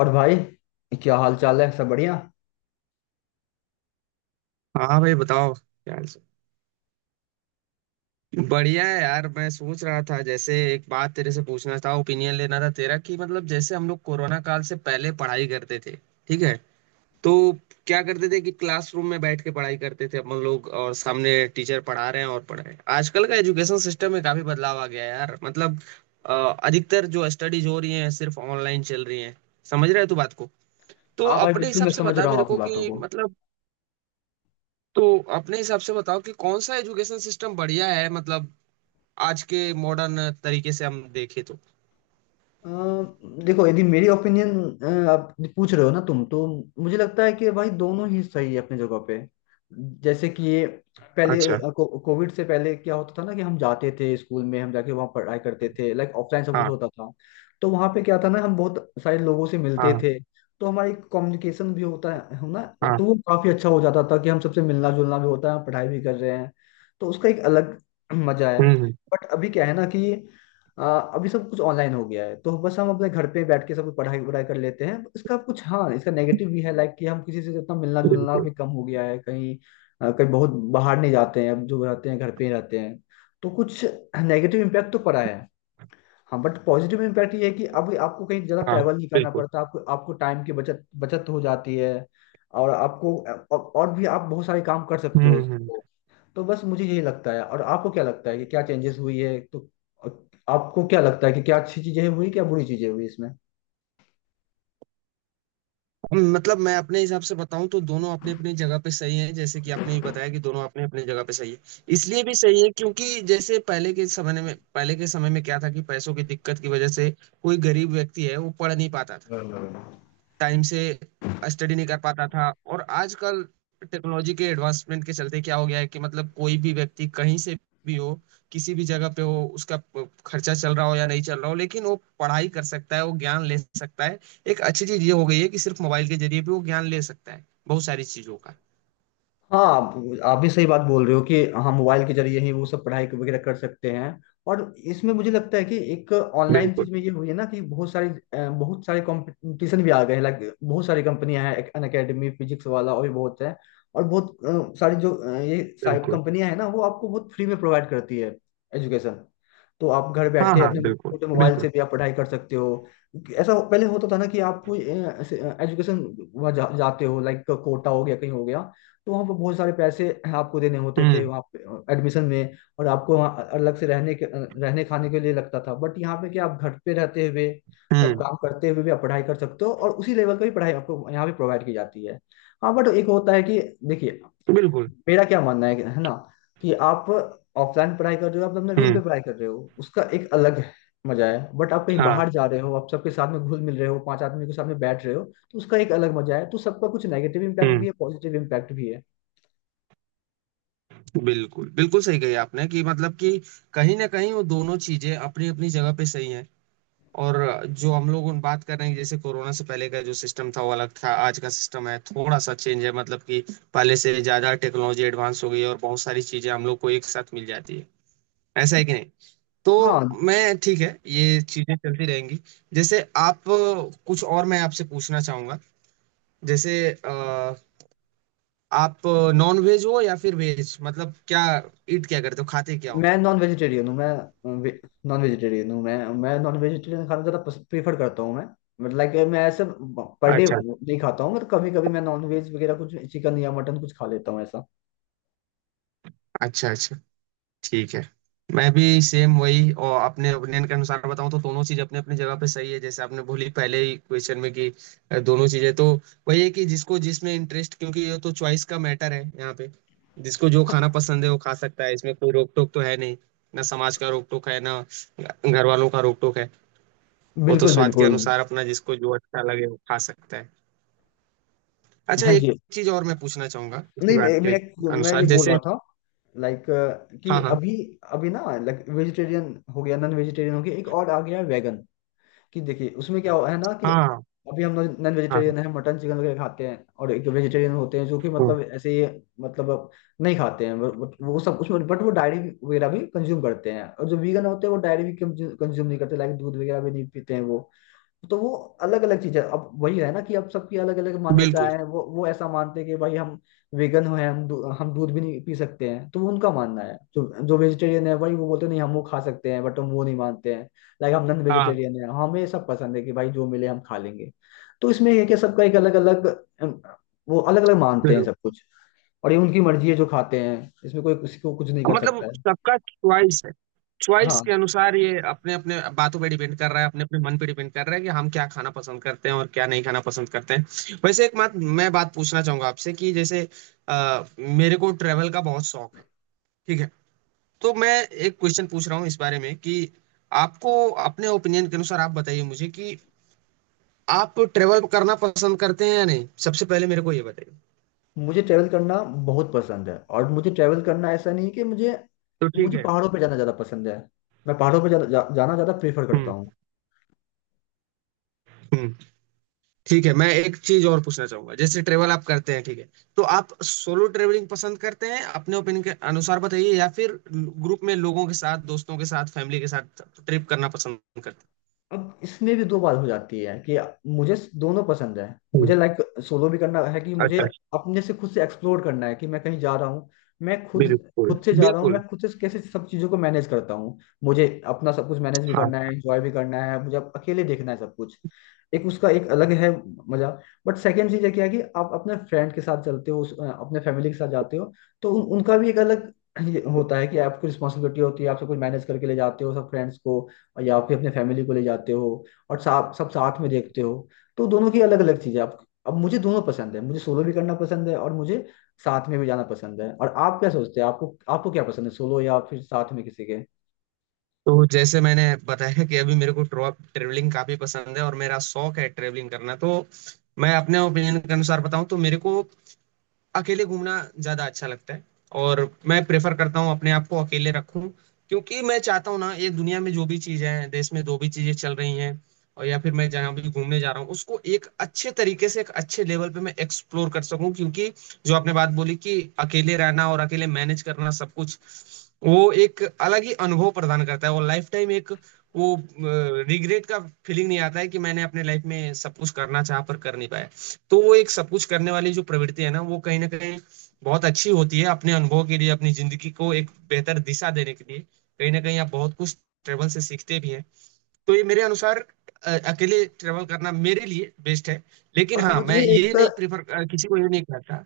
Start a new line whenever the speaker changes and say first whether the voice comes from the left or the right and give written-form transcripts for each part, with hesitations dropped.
left: और भाई, क्या हाल चाल है? सब बढ़िया।
right: हाँ भाई बताओ यार। बढ़िया है यार। मैं सोच रहा था, जैसे एक बात तेरे से पूछना था, ओपिनियन लेना था तेरा, कि मतलब जैसे हम लोग कोरोना काल से पहले पढ़ाई करते थे, ठीक है? तो क्या करते थे कि क्लासरूम में बैठ के पढ़ाई करते थे हम लोग, और सामने टीचर पढ़ा रहे हैं और पढ़ रहे हैं। आजकल का एजुकेशन सिस्टम में काफी बदलाव आ गया है यार। मतलब अ, अधिकतर जो स्टडीज हो रही हैं, सिर्फ ऑनलाइन चल रही हैं। समझ रहे हो तू बात को? तो
left: हाँ भाई,
right: अपने
left: बिल्कुल
right: हिसाब
left: मैं
right: से
left: समझ
right: बता
left: रहा हूँ
right: मेरे
left: आपकी
right: को
left: बातों
right: कि
left: को।
right: मतलब, तो अपने हिसाब से बताओ कि कौन सा एजुकेशन सिस्टम बढ़िया है, मतलब आज के मॉडर्न तरीके से हम देखें तो।
left: अ, देखो, यदि मेरी ओपिनियन आप पूछ रहे हो ना तुम तो मुझे लगता है कि भाई दोनों ही सही है अपनी जगह पे। जैसे कि ये पहले
right: अच्छा।
left: कोविड से पहले क्या होता था ना कि हम जाते थे स्कूल में, हम जाके वहाँ पढ़ाई करते थे, लाइक ऑफलाइन सब कुछ
right: हाँ।
left: होता था। तो वहाँ पे क्या था ना, हम बहुत सारे लोगों से मिलते
right: हाँ।
left: थे। तो हमारी कम्युनिकेशन भी होता है ना?
right: हाँ।
left: तो वो काफी अच्छा हो जाता था कि हम सबसे मिलना जुलना भी होता है, पढ़ाई भी कर रहे हैं। तो उसका एक अलग मजा है।
right: हम्म हम्म,
left: बट अभी क्या है ना कि अभी सब कुछ ऑनलाइन हो गया है, तो बस हम अपने घर पे बैठ के सब कुछ पढ़ाई वढ़ाई कर लेते हैं। इसका कुछ हाँ, इसका नेगेटिव भी है, लाइक कि हम किसी से जितना मिलना जुलना
right: बिल्कुल।
left: भी कम हो गया है कहीं। कहीं बहुत बाहर नहीं जाते हैं अब, जो रहते हैं घर पे ही रहते हैं। तो कुछ नेगेटिव इम्पैक्ट तो पड़ा है। हाँ, बट पॉजिटिव इम्पैक्ट ये है कि अब आपको कहीं ज़्यादा
right: हाँ।
left: ट्रैवल नहीं करना
right: बिल्कुल।
left: पड़ता। आपको आपको टाइम की बचत बचत हो जाती है और आपको और भी आप बहुत सारे काम कर सकते
right: हम्म
left: हो।
right: हम्म
left: तो बस मुझे यही लगता है। और आपको क्या लगता है कि क्या चेंजेस हुई है? तो आपको क्या लगता है कि क्या अच्छी चीजें हुई, क्या बुरी चीजें हुई इसमें?
right: मतलब मैं अपने हिसाब से बताऊं तो दोनों अपनी अपनी जगह पे सही है। जैसे कि आपने भी बताया कि दोनों अपने अपने जगह पे सही है। इसलिए भी सही है क्योंकि जैसे पहले के समय में, पहले के समय में क्या था कि पैसों की दिक्कत की वजह से कोई गरीब व्यक्ति है वो पढ़ नहीं पाता था, टाइम से स्टडी नहीं कर पाता था। और आजकल टेक्नोलॉजी के एडवांसमेंट के चलते क्या हो गया है कि मतलब कोई भी व्यक्ति कहीं से भी हो, किसी भी जगह पे हो, उसका खर्चा चल रहा हो या नहीं चल रहा हो, लेकिन वो पढ़ाई कर सकता है, वो ज्ञान ले सकता है। एक अच्छी चीज ये हो गई है कि सिर्फ मोबाइल के जरिए भी वो ज्ञान ले सकता है बहुत सारी चीजों का।
left: हाँ, आप भी सही बात बोल रहे हो कि हम मोबाइल के जरिए ही वो सब पढ़ाई वगैरह कर सकते हैं। और इसमें मुझे लगता है कि एक ऑनलाइन
right: बिल्कुल।
left: चीज में ये हुई है ना कि बहुत सारे बहुत सारे कंपटीशन भी आ गए हैं, लाइक बहुत सारी कंपनियां हैं, अन अकेडमी, फिजिक्स वाला, और भी बहुत है। और बहुत सारी जो ये साइट
right: बिल्कुल।
left: कंपनियां हैं ना, वो आपको बहुत फ्री में प्रोवाइड करती है एजुकेशन। तो आप घर
right: हाँ
left: बैठे
right: हाँ,
left: अपने
right: बिल्कुल
left: छोटे मोबाइल
right: बिल्कुल।
left: से भी आप पढ़ाई कर सकते हो। ऐसा पहले होता था ना कि आप कोई एजुकेशन जाते हो, लाइक कोटा हो गया, कहीं हो गया, तो वहाँ पर बहुत सारे पैसे आपको देने होते थे
right: हम्म
left: वहाँ पे एडमिशन में, और आपको वहाँ अलग से रहने के रहने खाने के लिए लगता था। बट यहाँ पे क्या, आप घर पे रहते हुए सब
right: हम्म
left: काम करते हुए भी आप पढ़ाई कर सकते हो, और उसी लेवल की भी पढ़ाई आपको यहाँ पे प्रोवाइड की जाती है। हाँ, बट एक होता है कि देखिए
right: बिल्कुल।
left: मेरा क्या मानना है कि- है ना कि आप ऑफलाइन पढ़ाई कर रहे हो, आप अपने रूम पे
right: हम्म
left: पढ़ाई कर रहे हो, उसका एक अलग मजा है। बट आप कहीं
right: हाँ।
left: बाहर जा रहे हो, आप सबके साथ में घुल मिल रहे हो, पांच आदमी के साथ में बैठ रहे हो, तो उसका एक अलग मजा है। तो सबका कुछ नेगेटिव इम्पैक्ट
right: हम्म
left: भी है, पॉजिटिव इम्पैक्ट भी है।
right: बिल्कुल बिल्कुल सही कही आपने कि मतलब कि कहीं ना कहीं वो दोनों चीजें अपनी अपनी जगह पे सही हैं। और जो हम लोग उन बात कर रहे हैं, जैसे कोरोना से पहले का जो सिस्टम था वो अलग था, आज का सिस्टम है थोड़ा सा चेंज है। मतलब कि पहले से ज्यादा टेक्नोलॉजी एडवांस हो गई है और बहुत सारी चीजें हम लोग को एक साथ मिल जाती है। ऐसा है कि नहीं? तो
left: हाँ,
right: मैं, ठीक है, ये चीजें चलती रहेंगी। जैसे आप, कुछ और मैं आपसे पूछना चाहूंगा। जैसे अ, आप नॉन वेज हो या फिर वेज? मतलब क्या ईट क्या करते हो, खाते क्या हो?
left: मैं नॉन वेजिटेरियन हूँ। मैं नॉन वेजिटेरियन हूँ मैं, नॉन वेजिटेरियन खाना ज़्यादा प्रेफर करता हूँ मैं। मतलब लाइक मैं ऐसे पर डे
right: अच्छा।
left: नहीं खाता हूँ, मतलब कभी कभी मैं नॉन वेज वगैरह, कुछ चिकन या मटन कुछ खा लेता हूँ ऐसा।
right: अच्छा अच्छा। ठीक है। मैं भी सेम वही, और अपने ओपिनियन के अनुसार बताऊं तो दोनों चीज अपने अपने जगह पे सही है। जैसे आपने बोली पहले ही क्वेश्चन में कि दोनों चीजें तो वही है कि जिसको जिसमें इंटरेस्ट, क्योंकि ये तो चॉइस का मैटर है यहाँ पे। जिसको जो खाना पसंद है वो खा सकता है। इसमें कोई रोक टोक तो है नहीं, ना समाज का रोक टोक है, ना घर वालों का रोक टोक है। वो तो
left: बिल्कुल
right: स्वाद के
left: बिल्कुल।
right: अनुसार अपना जिसको जो अच्छा लगे वो खा सकता है। अच्छा,
left: हाँ
right: एक
left: जी,
right: चीज और मैं पूछना चाहूंगा इसी
left: नहीं,
right: बात
left: मैं
right: के
left: मैं मैं
right: अनुसार।
left: ये बोल रहा
right: जैसे,
left: था लाइक कि
right: हाँ हाँ।
left: अभी अभी ना, लाइक वेजिटेरियन हो गया, नॉन वेजिटेरियन हो गया, एक और आ गया वेगन। कि देखिए उसमें क्या हो- है ना कि
right: हाँ।
left: अभी हम नॉन
right: हाँ।
left: वेजिटेरियन है, मटन चिकन वगैरह खाते हैं, और एक वेजिटेरियन होते हैं जो कि
right: हाँ,
left: मतलब ऐसे ही मतलब नहीं खाते हैं, बट वो सब उसमें, बट वो डायरी वगैरह भी कंज्यूम करते हैं। और जो वीगन होते हैं, वो डायरी भी कंज्यूम नहीं करते, लाइक दूध वगैरह भी नहीं पीते हैं वो। तो वो अलग अलग चीज है। अब वही है ना कि अब सबकी अलग अलग मान्यताएं
right: बिल्कुल।
left: हैं। वो ऐसा मानते हैं कि भाई हम वेगन हैं, हम दूध भी नहीं पी सकते हैं, तो वो उनका मानना है। जो जो वेजिटेरियन है भाई, वो बोलते हैं, नहीं हम वो खा सकते हैं, बट हम वो नहीं मानते हैं, लाइक हम नॉन
right: हाँ हाँ,
left: वेजिटेरियन है, हमें सब पसंद है कि भाई जो मिले हम खा लेंगे। तो इसमें ये है कि सबका एक अलग अलग वो, अलग अलग मानते हैं
right: बिल्कुल।
left: सब कुछ। और ये उनकी मर्जी है जो खाते हैं, इसमें कोई किसी को कुछ नहीं कर
right: मतलब
left: सकता है।
right: सबका चॉइस है। चॉइस
left: हाँ,
right: के अनुसार ये अपने अपने बातों पे डिपेंड कर रहा है, अपने अपने मन पे डिपेंड कर रहा है कि हम क्या खाना पसंद करते हैं और क्या नहीं खाना पसंद करते हैं। वैसे एक बात मैं बात पूछना चाहूंगा आपसे कि जैसे मेरे को ट्रेवल का बहुत शौक है, ठीक है? तो मैं एक क्वेश्चन पूछ रहा हूँ इस बारे में कि आपको, अपने ओपिनियन के अनुसार आप बताइए मुझे कि आप ट्रेवल करना पसंद करते हैं या नहीं, सबसे पहले मेरे को ये बताइए।
left: मुझे ट्रैवल करना बहुत पसंद है, और मुझे ट्रैवल करना ऐसा नहीं कि मुझे
right: तो ठीक
left: मुझे
right: है।
left: पहाड़ों पे जाना ज़्यादा पसंद है। मैं पहाड़ों पे जा, जा, जाना ज़्यादा प्रेफर करता
right: हम्म
left: हूँ।
right: हम्म। ठीक है, मैं एक चीज और पूछना चाहूंगा। जैसे ट्रेवल आप करते हैं, ठीक है, तो आप सोलो ट्रेवलिंग पसंद करते हैं अपने ओपिनियन के अनुसार, बताइए, या फिर ग्रुप में लोगों के साथ, दोस्तों के साथ, फैमिली के साथ ट्रिप करना पसंद करते?
left: अब इसमें भी दो बात हो जाती है कि मुझे दोनों पसंद है।
right: हम्म।
left: मुझे लाइक सोलो भी करना है कि
right: अच्छा
left: मुझे
right: अच्छा।
left: अपने से खुद से एक्सप्लोर करना है कि मैं कहीं जा रहा हूँ, मैं खुद
right: बिल्कुल
left: खुद से
right: हैं,
left: जा रहा हूँ,
right: बिल्कुल।
left: मैं खुद से कैसे सब चीज़ों को मैनेज करता हूँ। मुझे अपना सब कुछ मैनेज भी
right: हाँ।
left: करना है, एंजॉय भी करना है, मुझे अब अकेले देखना है सब कुछ। एक उसका एक अलग है मजा। बट सेकेंड चीज़ है क्या है कि आप अपने फ्रेंड के साथ चलते हो, अपने फैमिली के साथ जाते हो, तो उनका भी एक अलग ये होता है कि आपको रिस्पॉन्सिबिलिटी होती है, आप सब कुछ मैनेज करके ले जाते हो सब फ्रेंड्स को या फिर अपने फैमिली को ले जाते हो, और साथ सब साथ में देखते हो। तो दोनों की अलग अलग चीजें। अब मुझे दोनों पसंद है, मुझे सोलो भी करना पसंद है और मुझे साथ में भी जाना पसंद है। और आप क्या सोचते हैं, आपको आपको क्या पसंद है, सोलो या फिर साथ में किसी के?
right: तो जैसे मैंने बताया कि अभी मेरे को ट्रेवलिंग काफी पसंद है और मेरा शौक है ट्रेवलिंग करना। तो मैं अपने ओपिनियन के अनुसार बताऊं तो मेरे को अकेले घूमना ज्यादा अच्छा लगता है। और मैं प्रेफर करता हूँ अपने आप को अकेले रखूं क्योंकि मैं चाहता हूँ ना, ये दुनिया में जो भी चीजें हैं, देश में जो भी चीजें चल रही हैं, और या फिर मैं जहाँ भी घूमने जा रहा हूँ, उसको एक अच्छे तरीके से, एक अच्छे लेवल पे मैं एक्सप्लोर कर सकूं। क्योंकि जो आपने बात बोली कि अकेले रहना और अकेले मैनेज करना सब कुछ, वो एक अलग ही अनुभव प्रदान करता है। वो लाइफ टाइम एक, वो रिग्रेट का फीलिंग नहीं आता है कि मैंने अपने लाइफ में सब कुछ करना चाह पर कर नहीं पाया। तो वो एक सब कुछ करने वाली जो प्रवृत्ति है ना, वो कहीं ना कहीं बहुत अच्छी होती है अपने अनुभव के लिए, अपनी जिंदगी को एक बेहतर दिशा देने के लिए। कहीं ना कहीं आप बहुत कुछ ट्रेवल से सीखते भी हैं। तो ये मेरे अनुसार अकेले ट्रेवल करना मेरे लिए बेस्ट है। लेकिन
left: और
right: हाँ, मैं ये नहीं प्रिफर, किसी को ये नहीं कहता।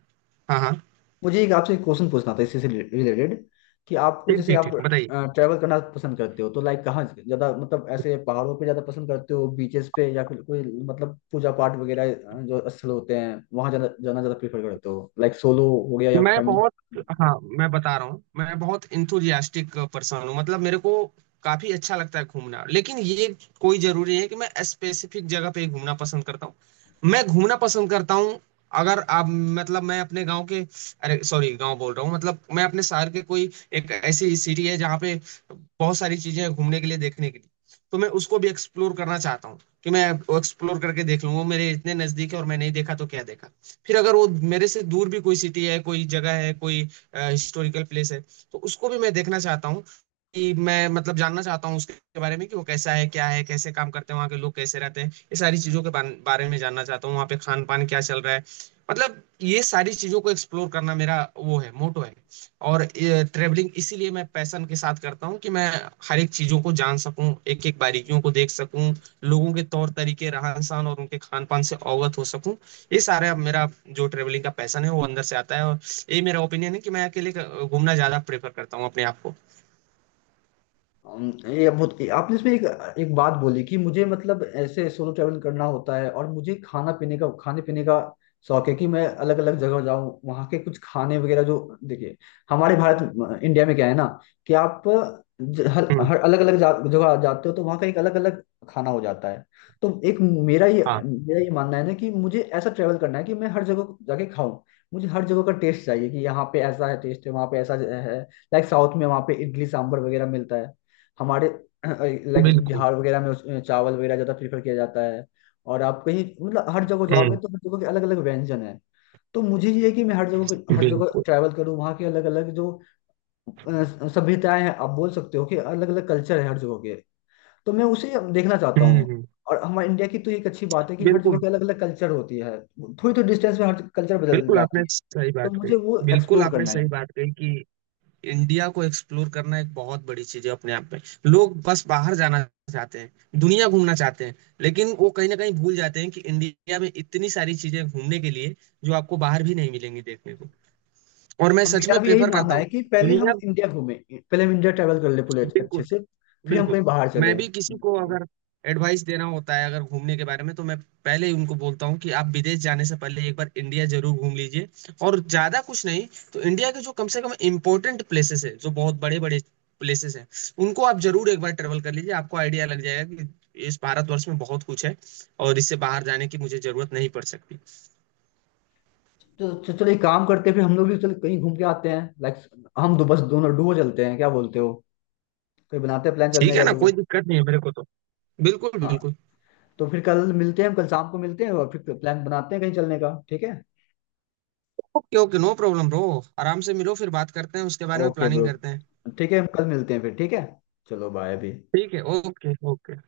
right: हाँ हाँ।
left: मुझे एक आपसे एक क्वेश्चन पूछना था इसी से रिलेटेड, कि आपको
right: ठीक
left: जैसे
right: ठीक
left: आप
right: ठीक, बताइए।
left: ट्रैवल करना पसंद करते हो तो लाइक कहाँ ज्यादा, मतलब ऐसे पहाड़ों पे ज्यादा पसंद करते हो, बीचेस पे, या फिर कोई मतलब पूजा पाठ वगैरह जो स्थल होते हैं वहां जाना जाना ज्यादा प्रेफर करते हो? लाइक सोलो हो गया या
right: मैं
left: फैमिली?
right: बहुत, हाँ मैं बता रहा हूँ, मैं बहुत इंथुजियास्टिक पर्सन हूँ। मतलब मेरे को काफी अच्छा लगता है घूमना, लेकिन ये कोई जरूरी नहीं है कि मैं स्पेसिफिक जगह पे ही घूमना पसंद करता हूँ। मैं घूमना पसंद करता हूँ। अगर आप, मतलब मैं अपने गांव के, अरे सॉरी गांव बोल रहा हूँ, मतलब मैं अपने शहर के कोई, एक ऐसी सिटी है जहाँ पे बहुत सारी चीजें हैं घूमने के लिए, देखने के लिए, तो मैं उसको भी एक्सप्लोर करना चाहता हूँ। कि मैं एक्सप्लोर करके देख लूँ, वो मेरे इतने नजदीक है और मैं नहीं देखा तो क्या देखा। फिर अगर वो मेरे से दूर भी कोई सिटी है, कोई जगह है, कोई हिस्टोरिकल प्लेस है, तो उसको भी मैं देखना चाहता हूँ। कि मैं मतलब जानना चाहता हूँ उसके बारे में कि वो कैसा है, क्या है, कैसे काम करते हैं वहाँ के लोग, कैसे रहते हैं, ये सारी चीज़ों के बारे में जानना चाहता हूँ, वहाँ पे खान पान क्या चल रहा है। मतलब ये सारी चीज़ों को एक्सप्लोर करना मेरा वो है, मोटो है। और ट्रेवलिंग इसीलिए मैं पैशन के साथ करता हूँ कि मैं हर एक चीज़ों को जान सकूँ, एक एक बारीकियों को देख सकूँ, लोगों के तौर तरीके, रहन सहन और उनके खान पान से अवगत हो सकूँ। ये सारे अब मेरा जो ट्रेवलिंग का पैशन है, वो अंदर से आता है। और ये मेरा ओपिनियन है कि मैं अकेले घूमना ज्यादा प्रेफर करता हूँ अपने आप को।
left: ये बहुत आपने इसमें एक एक बात बोली कि मुझे मतलब ऐसे सोलो ट्रैवल करना होता है, और मुझे खाना पीने का खाने पीने का शौक है कि मैं अलग अलग जगह जाऊं, वहां के कुछ खाने वगैरह जो, देखिए हमारे भारत इंडिया में क्या है ना कि आप ज- हर
right: हम्म।
left: हर अलग अलग जगह जाते हो, तो वहां का एक अलग अलग खाना हो जाता है। तो एक
right: हाँ।
left: मेरा ये मानना है ना कि मुझे ऐसा ट्रैवल करना है कि मैं हर जगह जाके खाऊं। मुझे हर जगह का टेस्ट चाहिए कि यहाँ पे ऐसा है टेस्ट है, वहाँ पे ऐसा है। लाइक साउथ में वहाँ पे इडली सांभर वगैरह मिलता है, हमारे लाइक
right: बिल्कुल।
left: बिहार वगैरह में चावल वगैरह ज्यादा प्रेफर किया जाता है। और आप कहीं मतलब हर जगह जाओगे
right: हम्म।
left: तो हर जगह के अलग अलग व्यंजन है। तो मुझे ये है कि मैं हर जगह
right: बिल्कुल।
left: ट्रैवल करूँ, वहाँ के अलग अलग जो सभ्यताएं हैं, आप बोल सकते हो कि अलग अलग कल्चर है हर जगह के, तो मैं उसे देखना चाहता
right: हम्म
left: हूँ।
right: हम्म,
left: और हमारे इंडिया की तो एक अच्छी बात है कि हर जगह
right: बिल्कुल।
left: की अलग अलग कल्चर होती है, थोड़ी थोड़ी डिस्टेंस में हर कल्चर बदल
right: बिल्कुल
left: जाती
right: आपने
left: है।
right: सही
left: तो
right: बात कही,
left: मुझे वो
right: बिल्कुल
left: एक्सप्लोर
right: आपने
left: करना
right: सही
left: है।
right: बात कही कि इंडिया को एक्सप्लोर करना एक बहुत बड़ी चीज है अपने आप में। लोग बस बाहर जाना चाहते हैं, दुनिया घूमना चाहते हैं, लेकिन वो कहीं ना कहीं भूल जाते हैं कि इंडिया में इतनी सारी चीजें घूमने के लिए जो आपको बाहर भी नहीं मिलेंगी देखने को। और मैं
left: हम,
right: सच
left: मेरा
right: में
left: भी यही
right: प्रेफर
left: मानना
right: करता
left: है
right: हूँ
left: कि पहले हम
right: दुनिया।
left: इंडिया घूमें, पहले हम इंडिया ट्रैवल कर ले पूरे अच्छे अच्छे
right: बिल्कुल।
left: से, फिर हम
right: बिल्कुल।
left: कहीं बाहर
right: मैं
left: चले।
right: भी किसी को अगर एडवाइस देना होता है अगर घूमने के बारे में, तो मैं पहले ही उनको बोलता हूँ कि आप विदेश जाने से पहले एक बार इंडिया जरूर घूम लीजिए। और ज्यादा कुछ नहीं, तो इंडिया के जो कम से कम इम्पोर्टेंट प्लेसेस है, जो बहुत बड़े बड़े प्लेसेस हैं, उनको आप जरूर एक बार ट्रेवल कर लीजिए। आपको आइडिया लग जाएगा कि इस भारतवर्ष में बहुत कुछ है और इससे बाहर जाने की मुझे जरूरत नहीं पड़ सकती।
left: तो चलो एक काम करते हैं, फिर हम लोग भी चलो कहीं घूम के आते हैं, लाइक हम दो बस दोनों डुओ चलते हैं, क्या बोलते हो? कहीं बनाते हैं प्लान
right: ठीक
left: चलने
right: है
left: का,
right: ना, कोई
left: डुओ।
right: दिक्कत नहीं है मेरे को तो। बिल्कुल
left: हाँ,
right: बिल्कुल।
left: तो फिर कल मिलते हैं, हम कल शाम को मिलते हैं और फिर प्लान बनाते हैं कहीं चलने का, ठीक है?
right: Okay okay, no problem bro. आराम से मिलो, फिर बात करते हैं उसके बारे में,
left: ओके
right: प्लानिंग
left: ब्रो,
right: करते हैं।
left: ठीक है, हम कल मिलते हैं फिर, ठीक है, चलो बाय अभी।
right: ठीक है। Okay okay.